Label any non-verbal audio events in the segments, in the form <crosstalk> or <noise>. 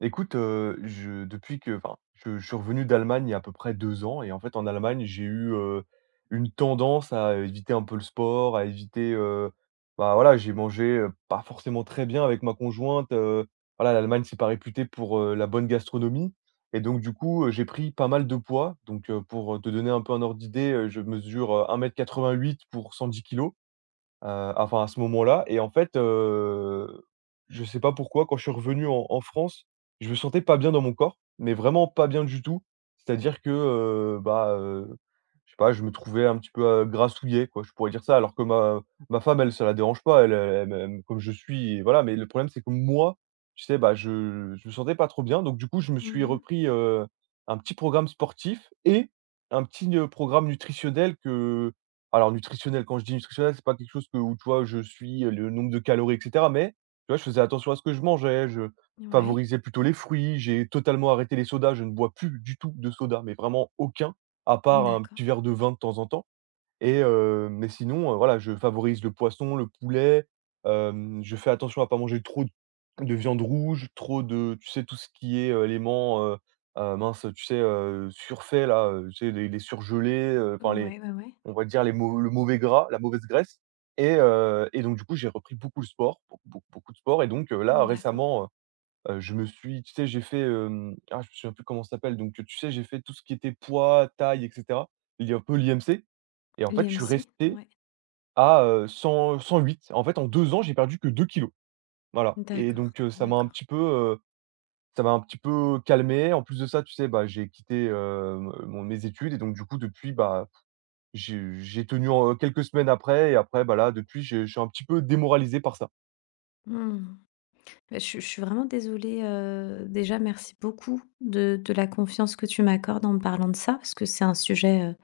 Écoute, je depuis que enfin, je suis revenu d'Allemagne il y a à peu près 2 ans. Et en fait, en Allemagne, j'ai eu, une tendance à éviter un peu le sport, à éviter, bah, voilà, j'ai mangé, pas forcément très bien avec ma conjointe, voilà, l'Allemagne, c'est pas réputé pour, la bonne gastronomie. Et donc du coup, j'ai pris pas mal de poids. Donc, pour te donner un peu un ordre d'idée, je mesure, 1 m 88 pour 110 kilos. Enfin, à ce moment-là. Et en fait, je sais pas pourquoi, quand je suis revenu en France, je me sentais pas bien dans mon corps, mais vraiment pas bien du tout. C'est-à-dire que, je sais pas, je me trouvais un petit peu, grassouillet quoi, je pourrais dire ça. Alors que ma femme, elle, ça la dérange pas, elle, elle m'aime comme je suis et voilà. Mais le problème c'est que moi, tu sais, bah, je me sentais pas trop bien. Donc du coup je me Mmh suis mh. repris, un petit programme sportif et un petit, programme nutritionnel. Que alors nutritionnel, quand je dis nutritionnel, c'est pas quelque chose que où, tu vois, je suis, le nombre de calories et cetera, mais, tu vois, je faisais attention à ce que je mangeais, je Ouais, favorisais plutôt les fruits, j'ai totalement arrêté les sodas, je ne bois plus du tout de soda, mais vraiment aucun, à part un d'accord. petit verre de vin de temps en temps. Et mais sinon, voilà, je favorise le poisson, le poulet, je fais attention à pas manger trop d de viande rouge, trop de, tu sais, tout ce qui est, éléments, mince, tu sais, surfaits là, tu sais, les surgelés, enfin les Ouais, ouais, ouais. on va dire les mau le mauvais gras, la mauvaise graisse. Et donc du coup, j'ai repris beaucoup le sport, beaucoup, beaucoup, beaucoup de sport. Et donc, là D'accord. récemment, je me suis tu sais, j'ai fait, ah, je me souviens plus comment ça s'appelle. Donc, tu sais, j'ai fait tout ce qui était poids, taille et cetera, il y a un peu l'IMC. Et en fait, je suis L'IMC? resté Ouais. à, 100 108. En fait, en 2 ans, j'ai perdu que 2 kilos. Voilà. Et donc, D'accord, ça m'a un d'accord. petit peu, calmé. En plus de ça, tu sais, bah, j'ai quitté, mon mes études. Et donc du coup, depuis, bah, j'ai tenu en quelques semaines après. Et après, bah, là, depuis, je suis un petit peu démoralisé par ça. Mmh. Bah, je suis vraiment désolée, déjà merci beaucoup de la confiance que tu m'accordes en me parlant de ça, parce que c'est un sujet,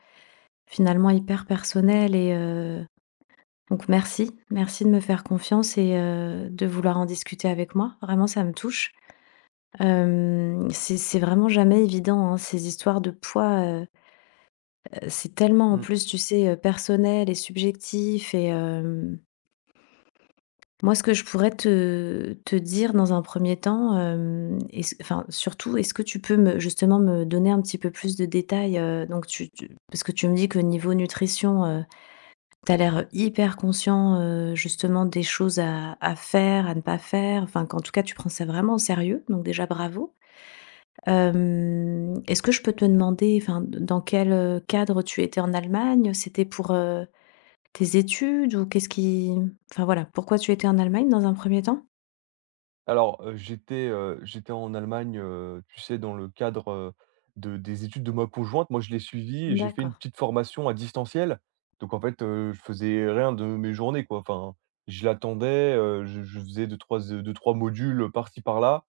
finalement hyper personnel et donc merci. Merci de me faire confiance et de vouloir en discuter avec moi. Vraiment, ça me touche. Hem, c'est vraiment jamais évident, hein, ces histoires de poids, c'est tellement en Mmh. plus, tu sais, personnel et subjectif et moi ce que je pourrais te dire dans un premier temps, est-ce enfin surtout, est-ce que tu peux me justement me donner un petit peu plus de détails, donc tu parce que tu me dis que niveau nutrition, tu as l'air hyper conscient, justement des choses à faire, à ne pas faire, enfin qu'en tout cas tu prends ça vraiment au sérieux, donc déjà bravo. Hem, est-ce que je peux te demander enfin dans quel, cadre tu étais en Allemagne? C'était pour, euh, tes études ou qu'est-ce qui enfin voilà, pourquoi tu étais en Allemagne dans un premier temps? Alors, j'étais en Allemagne, tu sais, dans le cadre, de des études de ma conjointe. Moi, je l'ai suivie et j'ai fait une D'accord. petite formation à distanciel. Donc en fait, je faisais rien de mes journées, quoi. Enfin, je l'attendais, je faisais deux trois 2-3 modules par-ci par-là.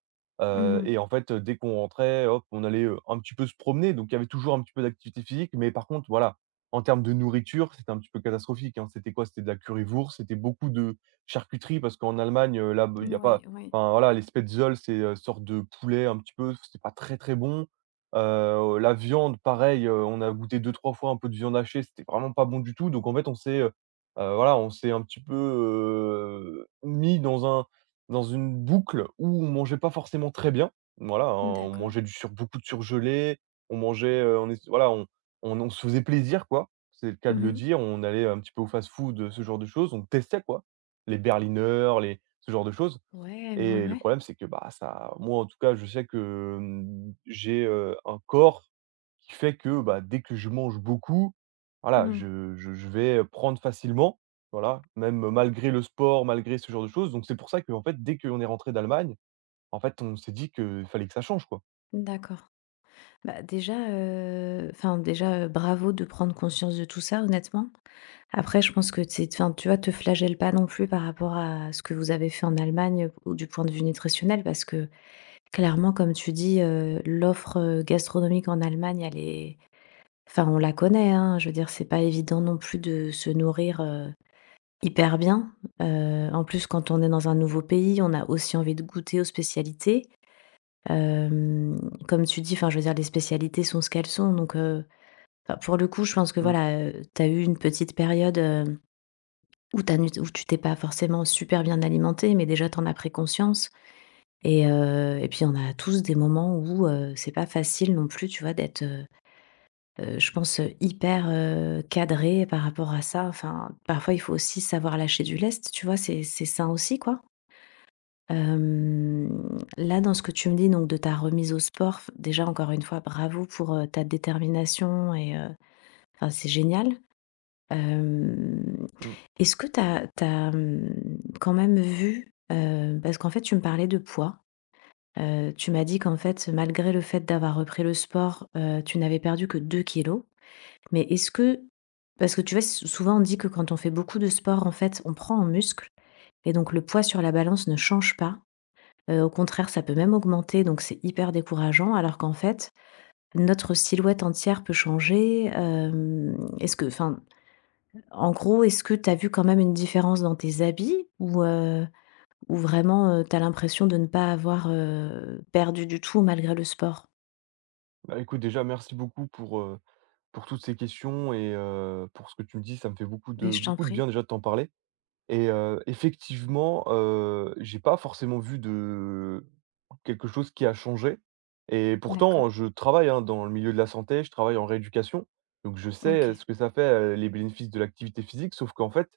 Mmh heu mh. et en fait, dès qu'on rentrait, hop, on allait, un petit peu se promener. Donc il y avait toujours un petit peu d'activité physique, mais par contre, voilà, en termes de nourriture, c'était un petit peu catastrophique, hein. C'était quoi? C'était de la currywurst, c'était beaucoup de charcuterie, parce qu'en Allemagne, là il y a Oui, pas. oui. Enfin voilà, les spetzels, c'est, sorte de poulet un petit peu, c'est pas très, très bon. La viande, pareil, on a goûté deux trois fois un peu de viande hachée, c'était vraiment pas bon du tout. Donc en fait, voilà, on s'est un petit peu, mis dans une boucle où on mangeait pas forcément très bien. Voilà, hein, on D'accord. mangeait du sur beaucoup de surgelé, on mangeait, on est voilà, on se faisait plaisir, quoi. C'est le cas de le Mmh. dire. On allait un petit peu au fast-food, ce genre de choses. On testait, quoi. Les berliners, les ce genre de choses. Ouais, ouais, Et le ouais. problème, c'est que, bah, ça moi, en tout cas, je sais que, mmh, j'ai, un corps qui fait que, bah, dès que je mange beaucoup, voilà, Mmh. je vais prendre facilement, voilà, même malgré le sport, malgré ce genre de choses. Donc c'est pour ça que, en fait, dès qu'on est rentré d'Allemagne, en fait, on s'est dit qu'il fallait que ça change, quoi. D'accord. Bah, déjà, enfin déjà, bravo de prendre conscience de tout ça honnêtement. Après je pense que c'est es enfin tu vois, te flagelle pas non plus par rapport à ce que vous avez fait en Allemagne, ou du point de vue nutritionnel parce que clairement comme tu dis, l'offre, gastronomique en Allemagne elle est enfin, on la connaît, hein, je veux dire, c'est pas évident non plus de se nourrir, hyper bien. En plus, quand on est dans un nouveau pays, on a aussi envie de goûter aux spécialités. Hem, comme tu dis, enfin, je veux dire, les spécialités sont ce qu'elles sont, donc enfin, pour le coup, je pense que, Mmh, voilà, tu as eu une petite période, où tu t'es pas forcément super bien alimenté, mais déjà, tu en as pris conscience et puis on a tous des moments où, c'est pas facile non plus, tu vois, d'être, je pense, hyper, cadré par rapport à ça. Enfin, parfois, il faut aussi savoir lâcher du lest, tu vois? C'est sain aussi, quoi. Hem, là, dans ce que tu me dis, donc de ta remise au sport, f déjà, encore une fois, bravo pour, ta détermination et enfin, c'est génial. Hem, mmh. est-ce que tu as mmh, quand même vu, parce qu'en fait, tu me parlais de poids. Tu m'as dit qu'en fait, malgré le fait d'avoir repris le sport, tu n'avais perdu que 2 kilos. Mais est-ce que parce que tu vois, souvent on dit que quand on fait beaucoup de sport, en fait, on prend en muscle et donc le poids sur la balance ne change pas. Au contraire, ça peut même augmenter, donc c'est hyper décourageant, alors qu'en fait, notre silhouette entière peut changer, est-ce que enfin, en gros, est-ce que tu as vu quand même une différence dans tes habits ou vraiment, tu as l'impression de ne pas avoir, perdu du tout malgré le sport? Bah, écoute, déjà, merci beaucoup pour toutes ces questions et pour ce que tu me dis. Ça me fait Mais je t'en beaucoup de bien, prie. déjà, de t'en parler. Et effectivement, j'ai pas forcément vu de quelque chose qui a changé. Et pourtant D'accord. je travaille, hein, dans le milieu de la santé, je travaille en rééducation. Donc je sais, OK. ce que ça fait, les bénéfices de l'activité physique. Sauf qu'en fait,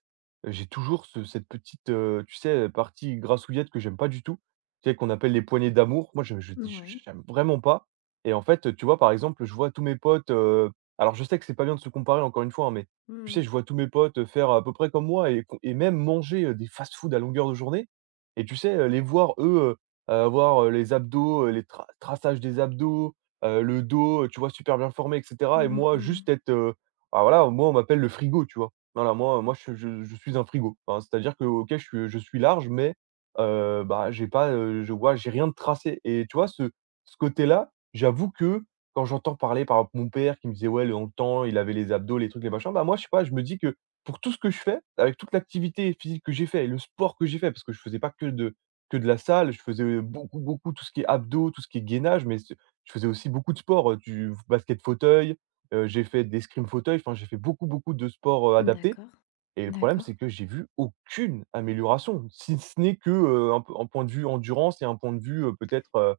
j'ai toujours ce cette petite, tu sais, partie grassouillette que j'aime pas du tout, tu sais, qu'on appelle les poignées d'amour. Moi, je dis Ouais. j'aime vraiment pas. Et en fait, tu vois, par exemple, je vois tous mes potes, alors je sais que c'est pas bien de se comparer encore une fois, hein, mais tu Mmh. sais, je vois tous mes potes faire à peu près comme moi et con et même manger, des fast-food à longueur de journée. Et tu sais, les voir eux, avoir, les abdos, les tra traçages des abdos, le dos, tu vois, super bien formé et cetera, Mmh et mh, moi mmh. juste être, bah, voilà, moi on m'appelle le frigo, tu vois? Voilà, moi je suis un frigo. Enfin, c'est-à-dire que, OK, je suis large. Mais bah, j'ai pas, je vois j'ai rien de tracé. Et tu vois, ce côté-là, j'avoue que, quand j'entends parler, par exemple, mon père qui me disait: «Ouais, le dans le temps, il avait les abdos, les trucs, les machins», bah, moi, je sais pas, je me dis que pour tout ce que je fais, avec toute l'activité physique que j'ai fait et le sport que j'ai fait, parce que je faisais pas que de la salle, je faisais beaucoup, beaucoup tout ce qui est abdos, tout ce qui est gainage. Mais ce je faisais aussi beaucoup de sport, du basket fauteuil, j'ai fait des scrims fauteuil, enfin, j'ai fait beaucoup, beaucoup de sports, adaptés. D'accord, Et le problème, d'accord. c'est que j'ai vu aucune amélioration, si ce n'est que, un point de vue endurance et un point de vue, peut-être,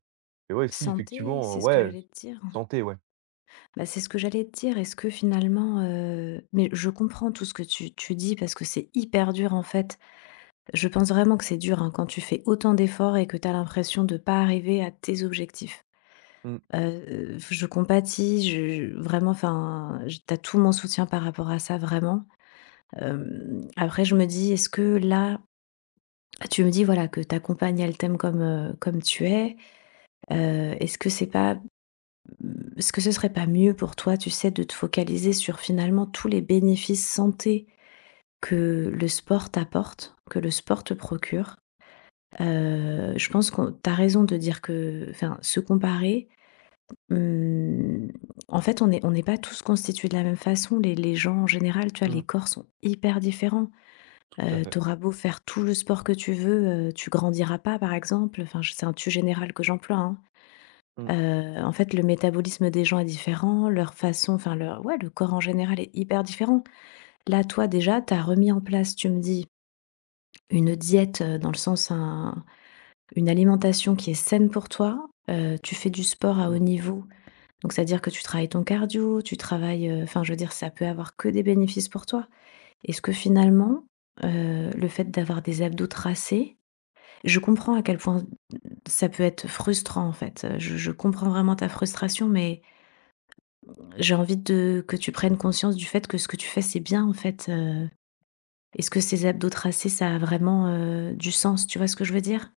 et ouais, si Santé, effectivement, c'est ce que ouais, j'allais te dire. santé, ouais. Bah, c'est ce que j'allais te dire. Est-ce que finalement, mais je comprends tout ce que tu dis parce que c'est hyper dur en fait. Je pense vraiment que c'est dur hein, quand tu fais autant d'efforts et que tu as l'impression de pas arriver à tes objectifs. Mmh, Je compatis, vraiment, enfin, t'as tout mon soutien par rapport à ça, vraiment. Après, je me dis, est-ce que là, tu me dis voilà que ta compagne elle t'aime comme comme tu es. Est-ce que c'est pas Mmh, est-ce que ce serait pas mieux pour toi, tu sais, de te focaliser sur finalement tous les bénéfices santé que le sport t'apporte, que le sport te procure? Je pense qu'on tu as raison de dire que enfin, se comparer, mmh, en fait, on n'est pas tous constitués de la même façon. Les gens en général, tu vois, les mmh, corps sont hyper différents. tout à fait. Tu beau faire tout le sport que tu veux, tu grandiras pas, par exemple. Enfin, je c'est un tu général que j'emploie, hein. Mmh, En fait, le métabolisme des gens est différent, leur façon enfin leur ouais, le corps en général est hyper différent. Là, toi, déjà, tu as remis en place, tu me dis, une diète, dans le sens un une alimentation qui est saine pour toi. Tu fais du sport à haut mmh. niveau, donc c'est à dire que tu travailles ton cardio, tu travailles, enfin, je veux dire, ça peut avoir que des bénéfices pour toi. Est-ce que finalement, le fait d'avoir des abdos tracés je comprends à quel point ça peut être frustrant, en fait, je comprends vraiment ta frustration, mais j'ai envie de que tu prennes conscience du fait que ce que tu fais, c'est bien, en fait, est-ce que ces abdos tracés, ça a vraiment, du sens? Tu vois ce que je veux dire?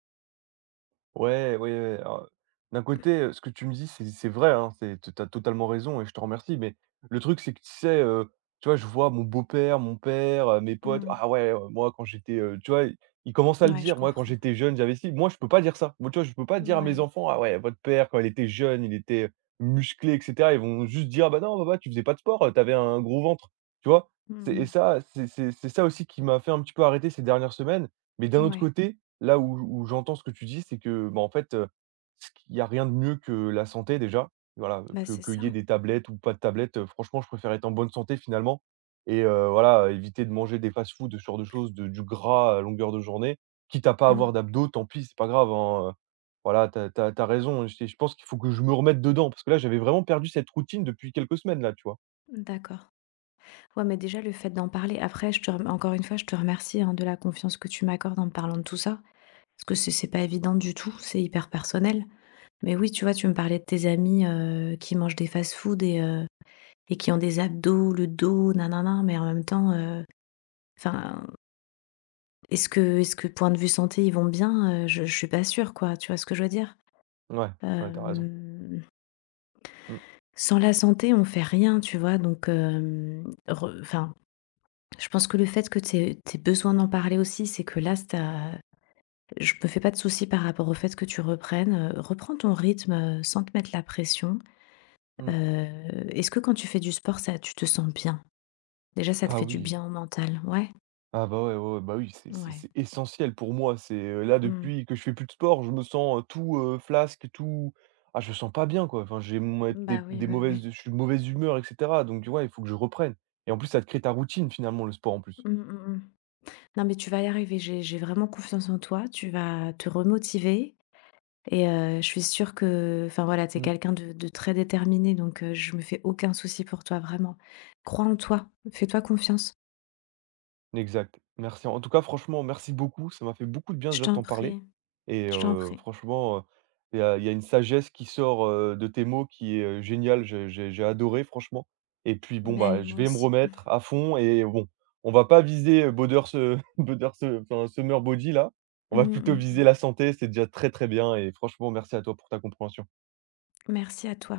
Ouais, ouais, oui. Alors, d'un côté, ce que tu me dis, c'est vrai, hein, c'est tu as totalement raison et je te remercie. Mais le truc, c'est que, tu sais, tu vois, je vois mon beau-père, mon père, mes potes: Mmh. «Ah ouais, moi, quand j'étais», tu vois? Ils commencent à le Ouais, je dire: «Moi, quand comprends. j'étais jeune, j'avais si. Moi, je peux pas dire ça. Moi, tu vois, je peux pas dire à mes Ouais. enfants: 'Ah ouais, votre père, quand il était jeune, il était musclé et cetera'. Ils vont juste dire: 'Ah bah non, papa, tu faisais pas de sport, tu un gros ventre'.» Tu vois? C'est Mmh. et ça, c'est ça aussi qui m'a fait un petit peu arrêter ces dernières semaines. Mais d'un autre, mmh, Ouais. côté, là où j'entends ce que tu dis, c'est que, bah, en fait, ce qu'il y a rien de mieux que la santé déjà, voilà, Bah, que c'est ça. qu'il y ait des tablettes ou pas de tablettes. Franchement, je préfère être en bonne santé finalement. Et voilà, éviter de manger des fast-food, ce genre de choses, de du gras à longueur de journée. Quitte à pas avoir Mmh. d'abdos, tant pis, c'est pas grave, hein, voilà, t'as t'as tu raison, je pense qu'il faut que je me remette dedans, parce que là, j'avais vraiment perdu cette routine depuis quelques semaines là, tu vois? D'accord. Ouais, mais déjà le fait d'en parler après je te rem encore une fois, je te remercie, hein, de la confiance que tu m'accordes en me parlant de tout ça, parce que c'est pas évident du tout, c'est hyper personnel. Mais oui, tu vois, tu me parlais de tes amis, qui mangent des fast-food et qui ont des abdos, le dos, nanana. Mais en même temps, enfin, est-ce que point de vue santé, ils vont bien? Je suis pas sûre quoi, tu vois ce que je veux dire? Ouais, ouais, tu raison. Hem, Mmh sans la santé, on fait rien, tu vois? Donc hem, je pense que le fait que tu aies besoin d'en parler aussi, c'est que là, c tu je me fais pas de soucis par rapport au fait que tu reprennes, reprends ton rythme, sans te mettre la pression. mh. Heu, est-ce que quand tu fais du sport, ça tu te sens bien? Déjà, ça te Bah fait du oui. bien au mental? Ouais? Ah bah, ouais, ouais, ouais, bah, oui, Ouais. c'est essentiel pour moi. C'est, là, Mmh. depuis que je fais plus de sport, je me sens, tout, flasque, tout ah, je me sens pas bien, quoi. Enfin, j'ai mauv Bah oui, des oui, mauvaises oui. je suis de mauvaise humeur et cetera, donc tu vois il faut que je reprenne. Et en plus, ça te crée ta routine, finalement, le sport, en plus. Mmh, mmh mh. Non, mais tu vas y arriver. J'ai vraiment confiance en toi. Tu vas te remotiver. Et je suis sûre que, enfin voilà, tu es Mmh. quelqu'un de très déterminé. Donc, je me fais aucun souci pour toi, vraiment. Crois en toi. Fais-toi confiance. Exact. Merci. En tout cas, franchement, merci beaucoup. Ça m'a fait beaucoup de bien Je déjà de t'en t'en parler. prie. Et Je t'en prie. franchement, il y a y a une sagesse qui sort, de tes mots qui est, géniale. J'ai adoré franchement. Et puis bon, Mais bah, je moi vais me aussi. remettre à fond et bon, on va pas viser, Body se <laughs> enfin, Summer Body là. Mm, On va plutôt mm, viser mm. la santé, c'est déjà très, très bien, et franchement merci à toi pour ta compréhension. Merci à toi.